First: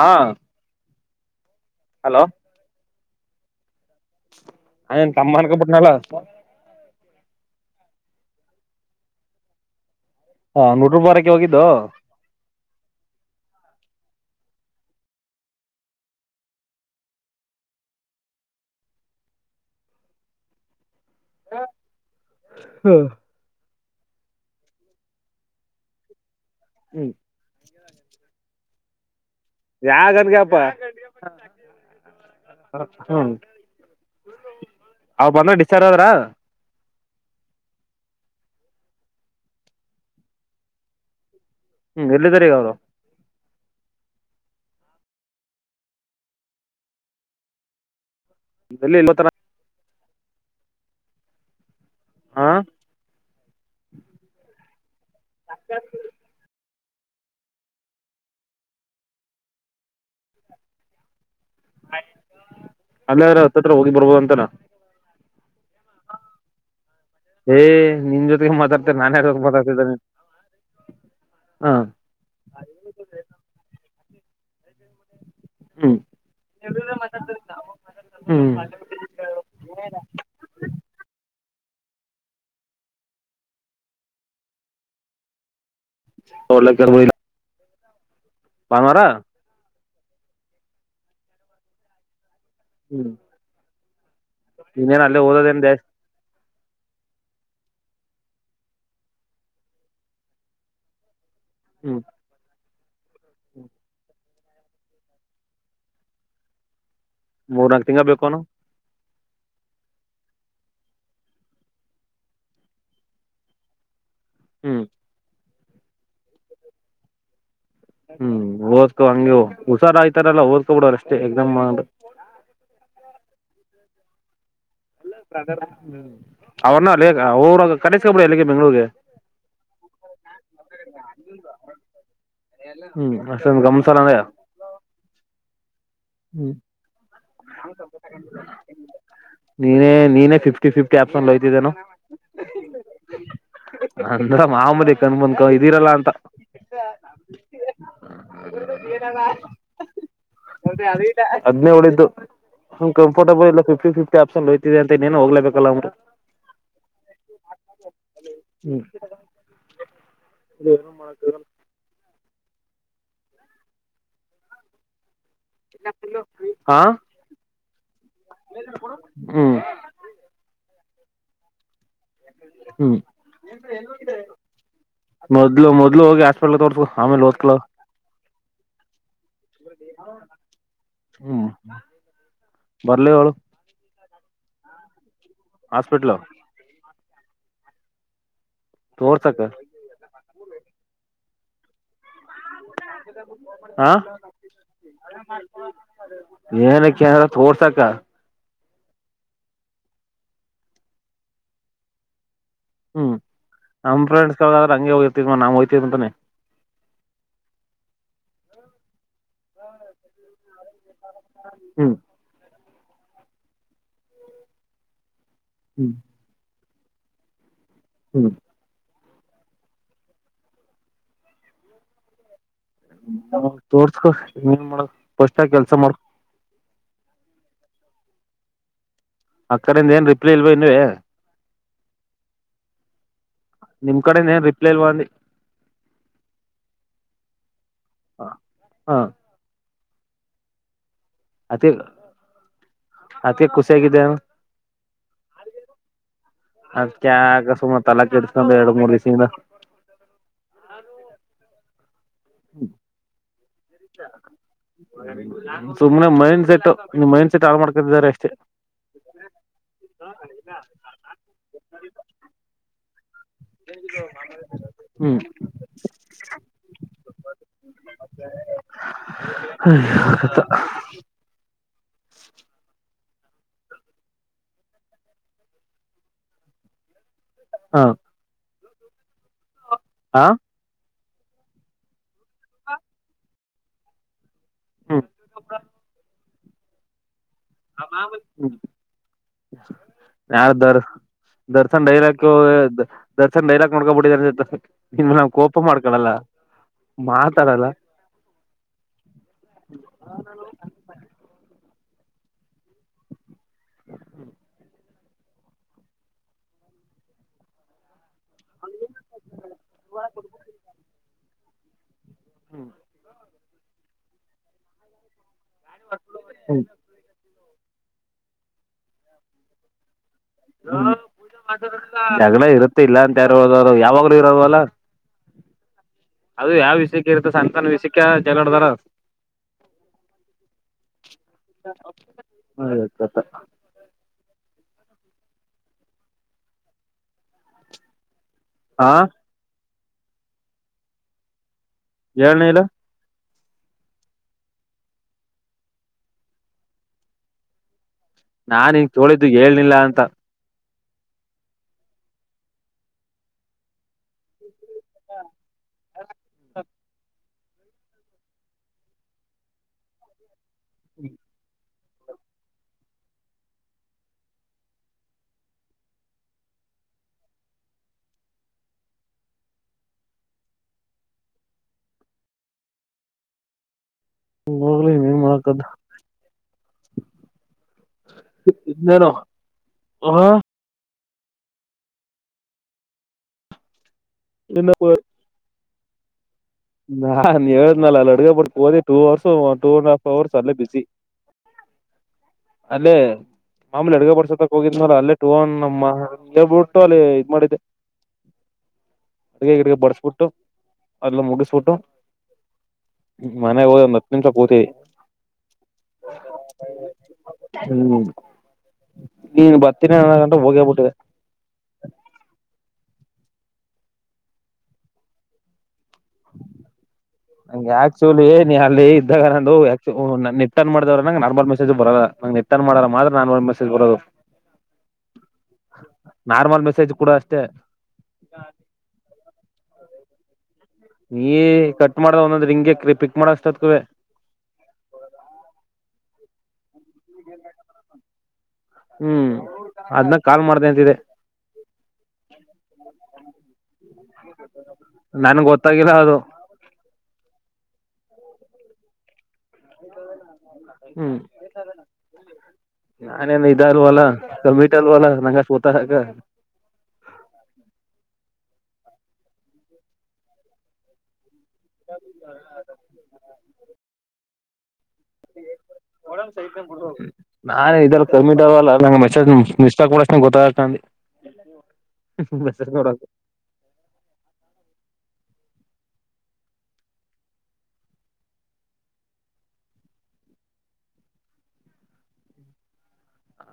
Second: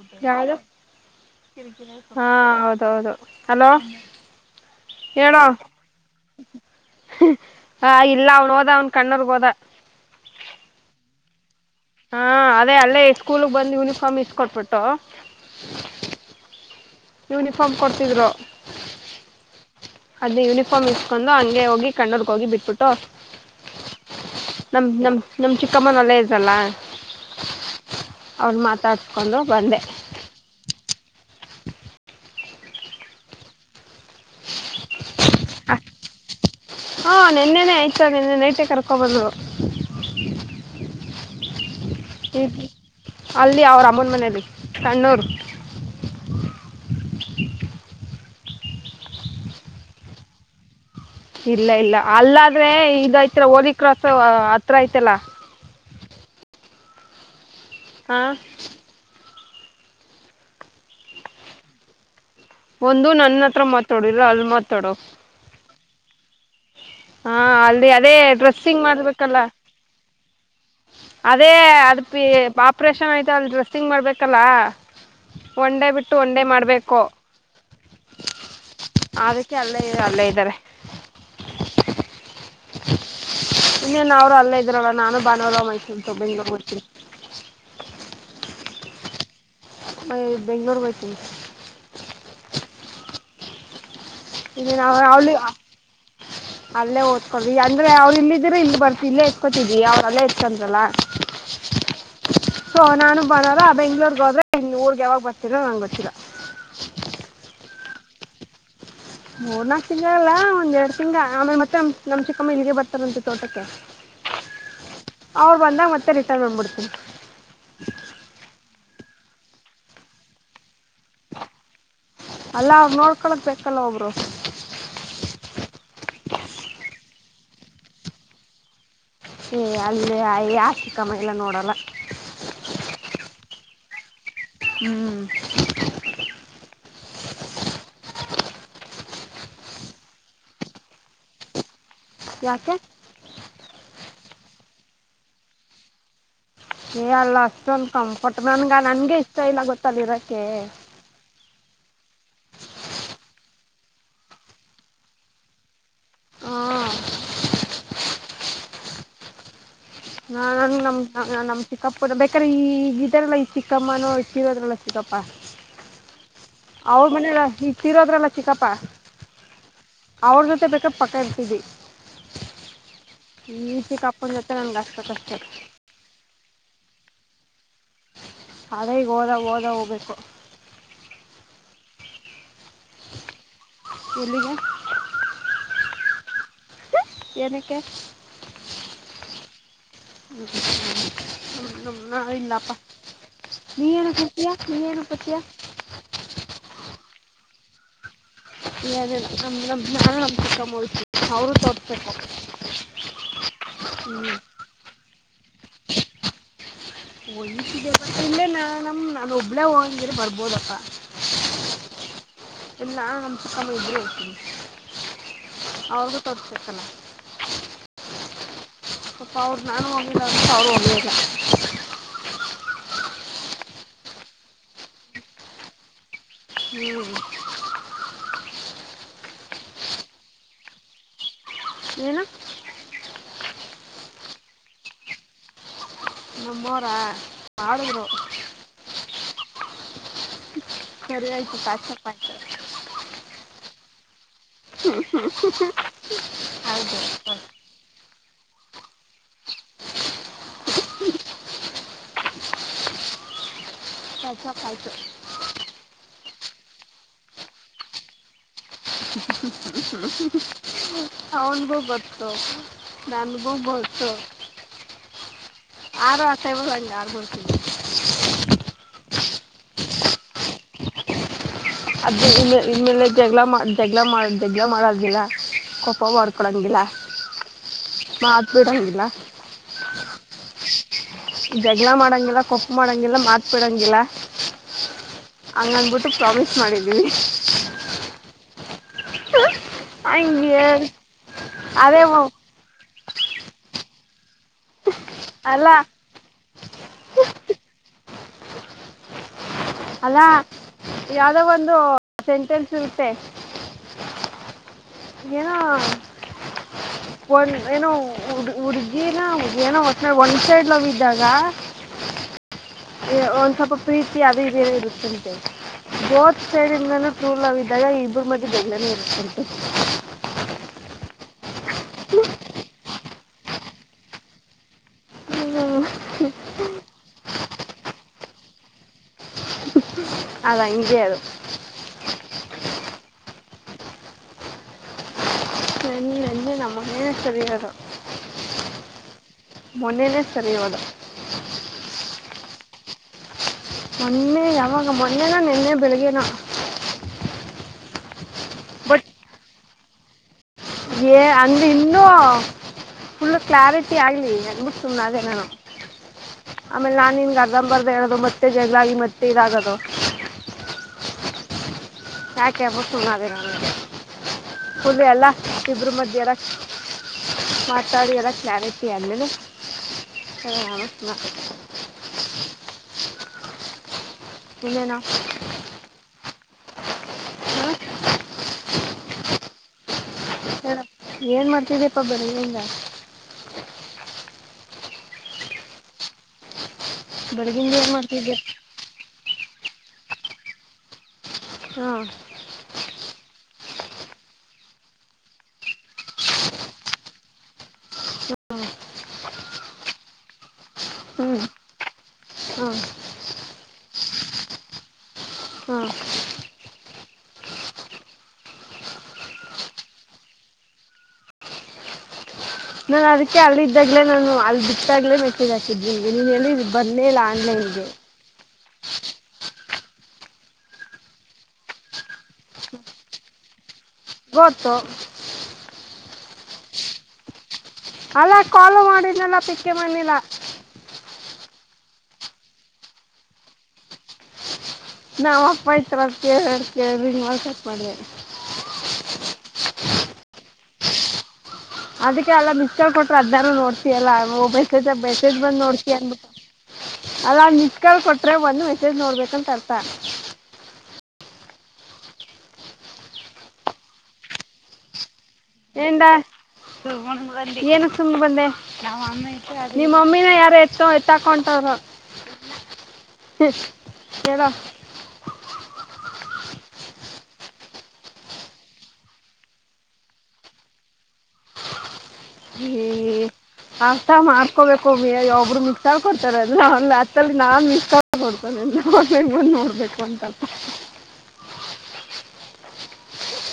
ಹಾ ಹಾ [unintelligible] ಹೌದೌದು ಹಲೋ ಆ ಹೇಳೋ ತಮ್ಮನ ಕಪ್ಪಡ್ನಲ್ಲ [unintelligible] ಹ ಇಲ್ಲ ಅವನ್ ಹೋದ ಅವನ್ ಕಣ್ಣೋರ್ಗ್ ಹೋದ ಹಾ ನೂರು [unintelligible] ರೂಪ ವಾರಕ್ಕೆ ಹೋಗಿದ್ದು ಹಾ ಅದೇ ಅಲ್ಲೇ ಸ್ಕೂಲ್ಗ್ ಬಂದು್ ಯೂನಿಫಾರ್ಮ್ ಇಸ್ಕೊಟ್ಬಿಟ್ಟು [unintelligible] ಯುನಿಫಾರ್ಮ್ ಕೊಡ್ತಿದ್ರು ಅದ್ ಯೂನಿಫಾರ್ಮ್ ಇ [unintelligible] ಕ [unintelligible] ಕೊಂಡು ಹಂಗೆ ಹೋಗಿ ಕಣ್ಣರ್ಗ ಹೋಗಿ ಬಿಟ್ಬಿಟ್ಟು ನಮ್ ನಮ್ ನಮ್ ಚಿಕ್ಕಮ್ಮನಲ್ಲ ಇದ್ದಲ್ಲ ಹ್ಮ್ [unintelligible] ಅವ್ರ್ ಮಾತಾಡ್ [unintelligible] ಯಾಗನ್ಗಪ್ಪಾ ಹ್ಮ [unintelligible] [unintelligible] ಅವ ಬಂದ ಡಿಸ್ಚಾರ್ಜ್ ಆದದ್ರ ಹಾ ನಿನ್ನೆನೆ ಆಯ್ತಾ [unintelligible] ನಿನ್ನೆ ನೈಟೇ ಕರ್ಕೋಬಹದುದು ಹ್ಮ್ ಎಲ್ಲಿದ್ದಾರೆ ಈಗ ಅವರು [unintelligible] ಲ್ಲಿ ಅವ್ರ ಅಮ್ಮನ್ ಮನೆಯಲ್ಲಿ ಕಣ್ಣೂರ್ [unintelligible] ಇಲ್ಲ ತರ [unintelligible] ಇಲ್ಲ ಇಲ್ಲ ಹಾ ಅಲ್ಲಾದ್ರೆ ಇದಐತ್ರ ಹೋರಿ ಕ್ರಾಸ್ ಹತ್ರ ಐತಲ್ಲ ಹ ಹ ಒಂದು ನನ್ನ ಹತ್ರ ಮಾತಾಡು ಇಲ್ಲ ಅಲ್ ಅಂತನ ಮಾತಾಡೋ ಹಾಂ ಏ ಅಲ್ಲಿ ಅದೇ ನಿನ್ ಜೊತೆಗೆ ಡ್ರೆಸ್ಸಿಂಗ್ ಮಾತಾಡ್ತನೆ ನಾನ್ ಯಾರು ಮಾಡಬೇಕಲ್ಲ ಜೊತೆ ಮಾತಾಡ್ತಿದ್ದನೆ ಅದೇ ಅದ ಪಿ ಆಪ್ರೇಷನ್ ಆಯ್ತ ಅಲ್ಲಿ ಡ್ರೆಸ್ಸಿಂಗ್ ಮಾಡ್ಬೇಕಲ್ಲ ಒನ್ ಹ್ಮ್ ಬಿಟ್ಟು ಒನ್ ಮಾಡಬೇಕು ಹ್ಮ್ ಅದಕ್ಕೆ ಅಲ್ಲೇ ಅಲ್ಲೇ ಇದ್ದಾರೆ ಇನ್ನೇನು ಅವರು ಅಲ್ಲೇ ಇದ್ರಲ್ಲ ನಾನು ಭಾನವಲ್ಲ ಮೈತಿ ಸ್ಂತ ಬೆಂಗ್ ಕೊರ್ತ ಬಾನವಾರ ಬೆಂಗಗಳೂರು ಗಸಿ ಹ್ಮ ಇನ್ನೇನು ಇನ್ನೇನ್ ಅವ್ರು ಅಲ್ಲೇ ಅಲ್ಲಿ ಓದೋದೇನ್ ಜಾಸ್ತಿ ಅಲ್ಲೇ ಓದ್ಕೊಡ್ರಿ ಅಂದ್ರೆ ಅವ್ರು ಇಲ್ಲ ಇದ್ರ ಇ ಬರ್ತ ಇಲ್ಲೇ ಇಸ್ಕೋತಿದವಿ ಅವ್ರಲ್ಲೇ ಇಟ್ಕೊಂಡ್ರಲ್ಲ ಹ್ಮ್ ಸೊ ನಾನು ಬರಾರ ಬೆಂಗ್ಳೂರ್ಗ್ ಹೋದ್ರೆ ಊರ್ಗ್ ಯಾವಾಗ್ ಬರ್ತಿರ ನಂಗೆ ಗೊತ್ತಿಲ್ಲ ಮೂರ್ನಾಕು ತಿಂಗಳ ಬೇಕುನು ಮೂರ್ನಾಕು ತಿಂಗಳ ಅಲ್ಲ ಒಂದ್ ಎರಡು ತಿಂಗಳ ಆಮೇಲೆ ಮತ್ತೆ ನಮ ಚಿಕ್ಕಮ್ಮ ಇಲ್ಲಿಗೆ ಬರ್ತಾರಂತೆು ತೋಟಕ್ಕೆ ಹ್ಮ್ ಅವ್ರು ಬಂದಾಗ ಮತ್ತೆ ರಿಟರ್ನ್ ಮಾಡಂದುಬಿಡ್ತೀನಿ ಹ್ಮ್ ಓದ್ಕೋ ಹಂಗಿ ಹುಷಾರ ಆಯ್ತಾರಲ್ಲ ಓದಕೊ ಬಿಡವ್ರ ಅಷ್ಟೇ ಎಕ್ಸಾಮ್ ಮಾಡ್ರ ಅಲ್ಲ ಅವರು ನೋಡ್ಕೊಳಕ್ ಬೇಕಲ್ಲ ಒಬ್ರು ಅವ್ರನ್ನ ಅವ್ರ ಕನಿಸಕಬ್ರಿ ಎಲ್ಲಿಗೆ ಬೆಂಗ್ಳೂಗೆ ಏ ಅಲ್ಲಿ ಯಾ ಚಿಕ್ಕಮ್ಮ ಎಲ್ಲ ನೋಡಲ್ಲ ಸ್ರದ ಹ್ಮ್ ನೀನೇ ನೀನೇ ಫಿಫ್ಟಿ ಫಿಫ್ಟಿ ಆಪ್ಸನ್ಯ್ತಿದ್ದೇನು ಯಾಕೆ ನಡ್ ಮಾಮೂಲಿ ಕಂದ ಬಂದ್ಕ ಇದಿರಲ್ಲಾ ಅಂತ ಏ ಅಲ್ಲ ಅಷ್ಟೊಂದು ಕಂಫರ್ಟ್ ನನ್ಗ ನನ್ಗೆ ಎನ ನನಗೆ ಅವ ಇಷ್ಟ ಇಲ್ಲ ಗೊತ್ತಾ ಅಲ್ಲಿರೋಕ್ಕೆ ಅರಿಲ್ಲ [unintelligible] ಹದ್ನೇಳ್ದುಂ ಕಂಫರ್ಟಬಲ್ ಇಲ್ಲ ಫಿಫ್ಟಿ ಫಿಫ್ಟಿ ಆಪ್ಷನ್ ಹಯ್ತಿದೆ ಅಂತ ಏನ ಹೋಗ್ಬೇಕಲ್ಲ ಅವ್ರರು ಹ ಹ್ಮ್ ನಾ ನಮ ನಮ್ ಚಿಕ್ಕಪ್ಪು ಬ ಯಕ್ರ ಈಗ ಇದ್ರಲ್ಲ ಈ ಚಿಕ್ಕಮ್ಮ ನೋ ಇಷ್ಟರ ಅದ್ರಲ್ಲ ಚಿಕ್ಕಪ್ಪಾ [unintelligible] ಅವ್ರ ಮನ ಈಗ ತೀರೋದ್ರಲ್ಲ ಚಿಕ್ಕಪ್ಪ ಹ್ಮ್ ಅವ್ರ ಜೊತೆ ಬೇಕ ಪಕ್ಕ ಡ್ತವಿ ಹ್ಮ್ ಈ ಚಿಕ್ಕಪ್ಪನ ಜೊತೆ ನಂಗೆ ಅಷ್ಟು ಕಷ್ಟ ತೋಡ್ತು ಆಮೇ ಲೋತ್ಕಲ ಅದೇ ಈಗ ಓದ ಓದ ಹೋಗ್ಬೇಕು ಹ್ಮ ಬರ್ಲ ಒಳು [unintelligible] ಹಾಸ್ಪಿಟಲ್ ಎನಕ್ಕೆ ತೋರ್ಸಕ್ಕ [inaudible] ಇಲ್ಲಪ್ಪ ಹಾ ನೀನು ಬರ್ತೀಯ ನೀನು ಬರ್ತೀಯ ಏನ ಕೆರತ್ಡ್ಸಕ ಇಲ್ಲ ಅದಿಲ್ಲ ನಮ್ ನ ನಾನು ನಮ್ ಚಿಕ್ಕಮ್ಮ ಕ್ಕ ಮೂಡ್ತಿ ಅವರುೂ ತೋರ್ತ ಹ್ಮ್ ನಮ್ ಫ್ರೆಂಡ್ಸ್ಗದ್ರ ಹಂಗಗೆ ಹೋಗಿರ್ತಿದ ಮ ನಾ ಹೋಗ್ತಿದಂತಾನೆ ಒಯ ಇಲ್ಲೇ ನ ನಮ ನ ಒಬ್ಬಳೇ ಹಂಗ ಬರ್ಬೋದಪ್ಪಾ ಹ್ಮ್ ಎಲ್ಲ ನಮ್ ಚಕ್ಕ ಇದ್ರೂ ಹೋಗ್ತನಿ ಹ್ಮ್ ಅವ್ರಗೂ ತ ಇ [inaudible] ಹ್ಮ್ ಅಪ ಅವ್ರು ನಾನು ಹೋಗಿಲ್ಲ್ರ ಅವ್ರು ಹೋಗ್ಲಿಲ್ಲ ಹ ತೋರ್ಸ್ಕೊನ್ ಮಾಡ ಸ್ ಕೆಲ್ಸ ಮಾಡ್ ಹ್ಮ್ ಅಕಡಿಂದ ಏನ್ ರಿಪ್ಲೈ ಇಲ್ವಾ ಇನ್ವೆ ಏನು ನಿಮ್ಮ್ ಕಡೆ ನನು ರಿಪ್ಲೈ ಇ ಬಿ ನಮ್ಮಮ್ಮೋರ ಆಡುಗರು ಹ ಸರಿ ಆಯ್ತು ಅತಿ ಕಾಸಪ್ತ ಹೇಗಿದ್ದ ಹೌದು ದ ಎರಡು ಮೂರ್ ದಿವಸಿಂದ ಪ್ಯಾಚಪ್ ಆಯಿತು ಹ ನಿಮ್ ಮೈಂಡ್ ಸೆಟ್ ನಿಮ್ ಮೈಂಡ್ ಸೆಟ್ ಹಾಳ ಮಾಡ್ಕತಿದ್ದಾರೆ ಅಷ್ಟೇ ಅವನ್ಗೂ ಗತ್ತು ನಾನ ಬ ಬಸ ಹ್ಮ್ ಆರ ಆ ಸ ಆ ಹ್ಮಕತ ಅದ ಇನ್ನೇಲೆ ಜಗ್ಗಳ ದಗ್ಲ ಮಾಡ ದಗ್ಲ ಮಾಡಂಗಿಲ್ಲ ಕೊಪ್ಪ ಮಾಡ್ಕೊಡಂಗಿಲ್ಲ ಹಾ ಬಿಡೋಂಗಿಲ್ಲ ಹಾ ಜಗಳ ಮಾಡಂಗಿಲ್ಲ ಕೊಪ್ಪು ಮಾಡಂಗಿಲ್ಲ ಮಾತ್ ಬಿಿಡಂಗಿಲ್ಲ ಹ್ಮ್ ಹಂಗನ್ಬಿಟ್ಟು ಪ್ರಾಮಿಸ್ ಮಾಡಿದೀನಿ ಹ ಯಾರು ಹಂಗೆ ದರ್ ದರ್ಶನ್ ಅದೇ ಡೈರಕ್ಕೆ ಒ- ದರ್ಶನ್ ಡೈರಾ್ ನೋಕೋಬ ಬಿಡಿದನ್ೇಲೆ ನ್ ಕೋಪ ಅಲ್ಲ ಮಾಡ್ಕಳಲ್ಲ ಮಾತಾಡಲ್ಲ ಅಲ್ಲಾ ಯಾವ್ದೋ ಒಂದು ಸೆಂಟೆನ್ಸ್ ಇರುತ್ತೆ ಏನ ಒನ್ ಏನೋ ಹಡ್ ಹುಡ್ಗಿನ ಏನೋ ಒ ಒಂದ್ ಸೈಡ್ ಲ್ದಾಗ ಹ್ಮ್ ಒಂದ್ ಸ್ವಲ್ಪ ಪ್ರೀತಿ ಅದ ಇದನ ಇರುತ್ತಂತೆ ಬೋತ್ ಸೈಡ್ನೂ ಕೂಲ ಾಗ ಇಬ್ಬರು ಮಧ್ಯೆ ಬೆಗ್ನ ಇರುತ್ತ ಜಗಳ ಇರುತ್ತೆ ಇಲ್ಲ ಅ ರು ಯಾವಾಗ್ಲೂ ಇರೋದು ಅಲ್ಲ ಅದು ಯಾವ ವಿಷಯಕ್ಕೆ ಇರುತ್ತ ಸಂತಾನ ವಿಷಯಕ್ಕೆ ಜಗಳಡದಾರ ಅದು ಹಂಗೆ ಅದು ಹಪ್ಪ ನನ್ನ ನನ್ ನಮಗ ಸರಿರ ಆಾ ಮೊನ್ನೇನೇ ಸರಿಯೋದ ಏಳ್ನ ಇಲ ಮೊನ್ನೆ ಯಾವಾಗ ಮೊನ್ನೆನ ನಿೆನ್ನೆ ಬೆಳಿಗ್ನ ನಾನ್ ಹಂಗ ತೋಳಿದ್ದು ಹೇಳ್ನಿಲ್ಲ ಅಂತ ಅಂದ್ರ ಇನ್ನೂ ಫುಲ್ ಕ್ಲಾರಿಟಿ ಆಗ್ಲಿ ಸುಮ್ನಾದೇ ನಾನು ಆಮೇಲೆ ನಾನನ್ ಗ ಬರ್್ದ ಹೇಳದು ಮತ್ತೆ ಜನಾಗಿ ಮತ್ತೆ ಇದಾಗದು ಹ್ಮ್ ಯಾಕೆಬ ಸುಮ್ಮದ ನ ಹುಲೆ ಅಲ್ಲ ಕರು ಮಧ್ಯರ ಮಾತಾಡಿ ಎಲ್ಲ ಕಲನ್ತಿ ಅಲ್ಲನು ಹ ಹೋಗಲಿ ನ್ ಮಾಡಕದು ಹಾಂ ನಾನ ಹ ಹ ಏನ್ ಮಾಡ್ತಿದಪ್ಪ ಬರಿಂದ ನಿನ್ನಪ [unintelligible] [inaudible] ನಾನ್ ಬೆಳಗ್ಗಿಂದ ಏನು ಹೇಳ್ನಲ್ಲ ಅಲ್ಲಿ ಅಡ್ಗೆ ಮಾಡ್ತಿದ್ದೆ ಬಿ ಹೋದಿ two hours two and half hours ಅಲ್ಲೇ ಬಿಸಿ ಹಾ ಅಲ್ಲೇ ಮಾಮೂಲಿ ಅಡುಗ ಬರ್ಸತ್ತಕ್ ಹೋಗಿದ್ ಅಲ್ಲೇ ಟೂನ್ ನಮ್ಮ ಹೇಳ್ಬಿಟ್ಟು ಅಲ್ಲಿ ಇದ್ ಮಾಡಿದ್ದೆ ಹ ಅದ ಈ ಬಡಸ್ಬಿಟ್ಟು ಅಲ್ಲ ಮುಗ ಹಾಂ ಮನೆ ಒ ನ ಸ ಪೂತಿ ಹಾಂ ಹ್ಮ್ ನೀನ್ ಬರ್ತೀನಿ ನ ಗಂಟೆ ಹೋಗೇಬಿಟ್ಟಿದೆ ನಾನು ಅದಕ್ಕೆ ಅಲ್ಲಿದ್ದಾಗ್ಲೇ ನಾನು ಅಲ್ಲಿ ಬಿಟ್ಟಾಗ್ಲೇ ನೆಟ್ಟಿದ ಸನ್ಗೆ ನೀನ್ ಹೇಳಿದ ಬರ್ಲೇ ಇಲ್ಲ ನಂಗೆ ಆನ್ನ್ಗೆ ಆಕ್ಚುಲಿ ನೀ ಅಲ್ಲಿ ಇದ್ದಾಗ ನ ನಿಟರ್ನ್ ಮಾಡಿದ ನ ನಾರ್ಮಲ್ ಮೆಸೇಜ್ ಬರಲ್ಲ ನ ನಿಟರ್ನ್ ಮಾಡ ಮಾತ್ರ ನಾರ್ಮಲ್ ಮೆಸಜರದು ಗೊತ್ತು ನಾರ್ಮಲ್ ಮೆಸೇಜ್ ಕೂಡ ಅಷ್ಟೇ ಅಲ್ಲಾ ಕಾಲು ಮಾಡಿದ್ನಲ್ಲ ಪಿಕ್ಕೆ ಮಣಿಲ್ಲ ನೀ ಕಟ್ ಮಾಡ್ದ ಒಂದೊಂದ್ ಹಿಂಗಗೆ ಪಿಕ್ ಮಾಡಸ್ತದ ಕುವ ನಾವವು ಅಪ್ಪ ಇತ ಕೇಳ ಕೇಳ ಮಾಡಸಕ್ ಮಾಡೇ ಹ್ಮ್ ಅದ್ನಾಗ ಕಾಲ್ ಮಾಡ್ದ ಅಂತಿದೆ ಅದಕ್ಕೆಲ್ಲ ಮಿಸ್ ಕೊಟ್ರೆ ಅದಾರ ನೋಡ್ ಲ್ಲ ಬಸೇಜ್ ಬಸೇಜ್ ನನ್ಗ್ ಬಂದ್ ಗೊತ್ತಾಗಿಲ್ಲ ನೋಡ್ತ ಅದು ಅನ್ಬಿಟ್ಟಾ ಅಲ್ಲ ನಿಚ್ಕಲ್ ಕೊಟ್ರೆ ಒಂದು ಮೆಸೇಜ್ ನೋಡ್ಬೇಕಂತ ತರ್ಥ ಹ್ಮ್ ನಾನೇನ್ ಇದಾರ್ವಲ್ಲ ಕಿಟ ಅಲ್ವಲ್ಲ ನಂಗ ಎಂದ ಬ ಏನು ಸುಮ್ಮ ಬಂದೆ ನಮ್ಮ ನಿಮ್ಮಮ್ಮಿನ ಯಾರ ಎತ್ತು ಎ ತಾಕೊಂಡ ಸ ಕೆಡ ನಾನ್ ಇದರ ಕಮ್ಮಿ ಇದಾವಲ್ಲ ನಂಗೆ ಮೆಸೇಜ್ ಮಿಸ ಕೊಡಷ್ಟ ಗೊತ್ತಾಗತ ಅ ಹ್ಮ ಆತ ಮಾಡ್ಕೋಬೇಕು ಮ ಒಬ್ರು ತಳ್ ಕೊೊಡ್ತಾರೆ ಅಲ್ಲ ಒ ಹತ್ತಲ್ಲಿ ನಾನುಡ್ತೇನೆ ಬಂದ ನೋಡ್ಬೇಕು ಅಂತ ಹ್ಮ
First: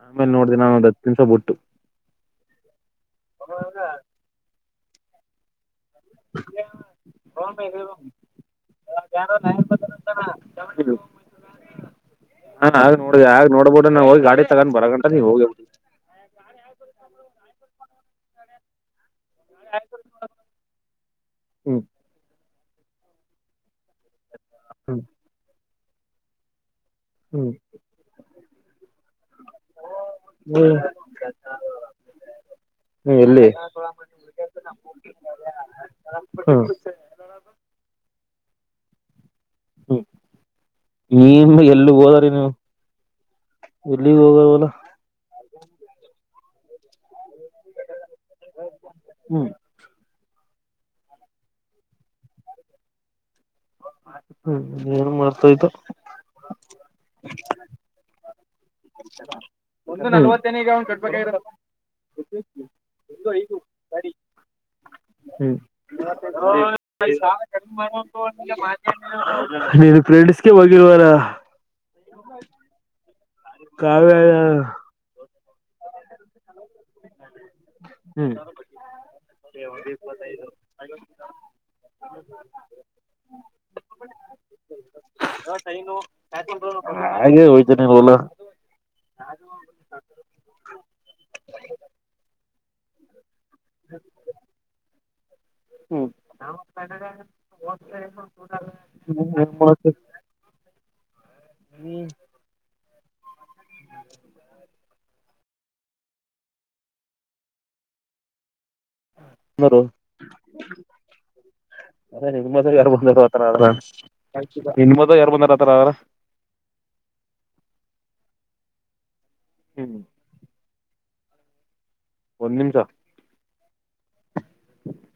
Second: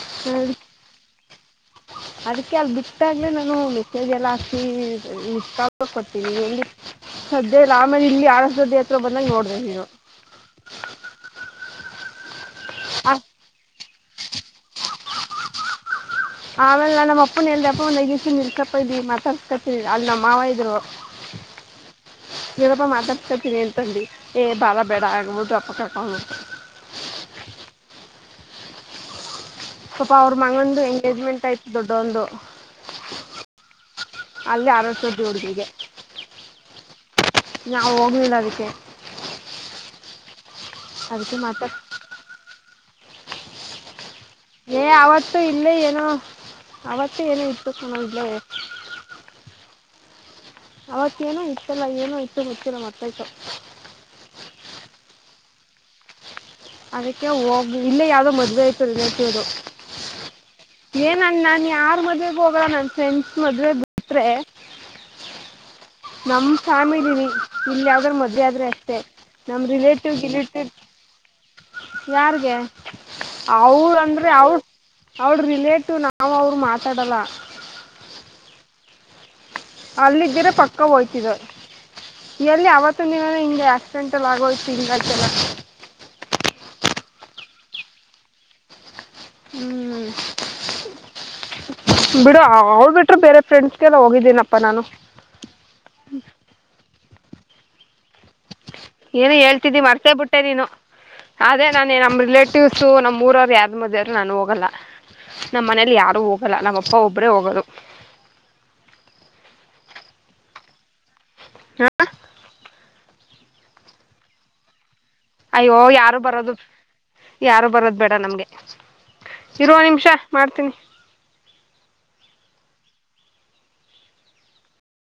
ಆಮೇಲೆ ನೋಡ್ದಿ ನಾನ ಒಂದ್ ಹ ದನ್ಸ ಬಿಟ್ಟು ಅದಕ್ಕೆ ಅಲ್ ಬಿಟ್ಟಾಗಲೇ ನಾನು ಮೆಸಗೆ ಎಲ್ಲ ಹಾಕಿ ಇಷ್ಟ ಕೊತೀವಿ ಎಲ್ಲಿ ಸದ್ಯ ರಾಮ ಇಲ್ಲಿ ಆರಸದ ಹತ್ರ ಬಂದಾಗ ನೋಡಿದೆ ನೀನು ಹ ಹ ಹಾ ಆ ನೋಡ ಆಗ ನೋಡ್ಬೋದು ನಾ ಹೋಗಿ ಗಾಡಿ ತಗೊಂಡ್ ಬರ ಗಂಟ ನೀವ್ ಹೋಗಿಿ ಆಮೇಲೆ ನಮ್ಮ ಅಪ್ಪನ ಎಲ್ದಪ್ಪ ನೈ ಇಕಪ್ಪ ಇದೀವಿ ಮತ ತಿನಿ ಅಲ್ಲಿ ಮಾವ ಇದ್ರು ಹ್ಮ್ ಯವಗಪ್ಪ ಮಾತಾಡ್ಕತೀನಿ ಅಂತಿ ಏ ಬಾಳ ಹ್ಮ್ ಬೇಡ ಆಗಬದುು ಅಪ್ಪಕ್ಕಕ ಹ್ಮ್ ಸ್ವಪ ಅವ್ರ ಹ್ಮ್ ಮಗಂದು ಎಂಗೇಜ್ಮೆಂಟ್ ಆಯ್ತು ದೊಡ್ಡೊಂದು ಹ್ಮ್ ಎಲ್ಲಿ ಹ್ಮ ಅಲ್ಲಿ ಅರಸು ಜೋಡುಗಿಗೆ ಹ್ಮ್ ನಾವ ಹೋಗ್ಲಿಲ್ಲ ಅದಕ್ಕೆ ಹ್ಮ್ ನೀ ಅದಕ್ಕೆ ಮಾತಾಡಿ ಎಲ್ಲ ಹೋದ್ರೀ ನೀವು ನೀವು ಹೋಗಳವಲ್ಲ ಇ ಇಲ್ಲೇ ಏನೋ ಅವತ್ತ ಏನೋ ಇತ್ತು ಕಣೋ ಸಣ ಇಲ್ಲ ಹ್ಮ್ ಅವತ್ತೇಏನು ಇತ್ತಲ್ಲ ಏನ ಇತ್ತು ಹತ್ತಿರ ಮತ್ತಕ್ಕೆ ಹ್ಮ್ ಏನು ಮಾಡ್ತಾಯ್ತು ಅದಕ್ಕೆ ಹೋಗ ಇಲ್ಲೇ ಯಾವ್ದೋ ಮದ್ುವೆ ಆಯ್ತುೇತಿಯವರು ಒಂದು ನಲ್ವತ್ತೇನಿಗೆ ಅವ್ನ್ ಕಟ್ಬೇಕಾಗಿರ ಏನಣ್ಣನ್ ಯಾರ್ ಮದ್ವೆಗ್ ಹೋಗಲ್ಲ ನನ್ ಫ್ರೆಂಡ್ಸ್ ಮದ್ವೆ ಬಿಟ್ರೆ ಹ್ಮ್ ಫ್ಯಾಮಿಲಿಲಿ ಇಲ್ಲಿ ಯಾವ್ದಾರು ಮದುವೆ ಆದರೆ ಅಷ್ಟೇ ನಮ್ಮ ನೀನು ರಿಲೇಟಿವ್ ಫ್ರೆಂದಾಗೆ ಗಿಲೇಟಿವ್ ಹೋಗಿ ತಿವರ್ ಯಾರ್ಗೆ ಅವ ಕಾವ್ಯ ಅಂದ್ರೆ ಅವ ಅವಳ ರಿಲೇಟ್ ಇಷ್ಟು ನಾವು ಅವ್ರು ಮಾತಾಡಲ್ಲ ಹ್ಮ್ ಅಲ್ಲಿದ್ದರೆ ಪಕ್ಕ ಹೋಯ್ತಿದ ಎಲ್ಲಿ ಅವತ್ತ ದಿನಾನ ಹಿಂಗಗೆ ಆಕ್ಸಿಡೆಂಟ್ಲ್ಲ ಆಗೋಯ್ತು ಹಂಗತ್ತಲ್ಲ ಹಾಗಗೆ ಹಯತ ನೀ ಬೋಲ ಹ್ಞೂ [unintelligible] ಅವ್ಳ್ ಬಿಟ್ರೆ ಬೇರೆ ಫ್ರೆಂಡ್ಸ್ಗೆಲ್ಲ ಹೋಗಿದ್ದೀನಪ್ಪ ನಾನು ಹ್ಮ್ ಏನು ಹೇಳ್ತಿದ್ದಿ ಮರ್ತೇ ಬಿಟ್ಟೆ ನೀನು ಅದೇ ನಾನ ನಮ್ಮ್ ರಿಲೇಟಿವ್ಸು ನಮ್ಮ್ೂರ ಯಾದ್ ಮದವ್ರರು ನಾನು ಹೋಗಲ್ಲ ನಮ್ಮ್ ಮನೇಲಿ ಯಾರು ಹೋಗಲ್ಲ ನಮ್ಮ ಅಪ್ಪ ಒಬ್ರೇ ಹೋಗೋದು ಹಾಂ ಅ ನಿಮ್ಮ ಮಾತ್ರ ಯಾರು ಬಂದರು ತರಾರ ನಿನ್ ಮದ್ ಅಯ್ಯೋ ಯಾರು ಬರೋದು ಯಾರು ಬರೋದು ಬೇಡ ನಮ್ಗೆ ಇರುವ ಹ್ಮ್ ನಿಮಿಷ ಮಾಡ್ತೀನಿ ಒಂದು ನಿಮಿಷ [inaudible]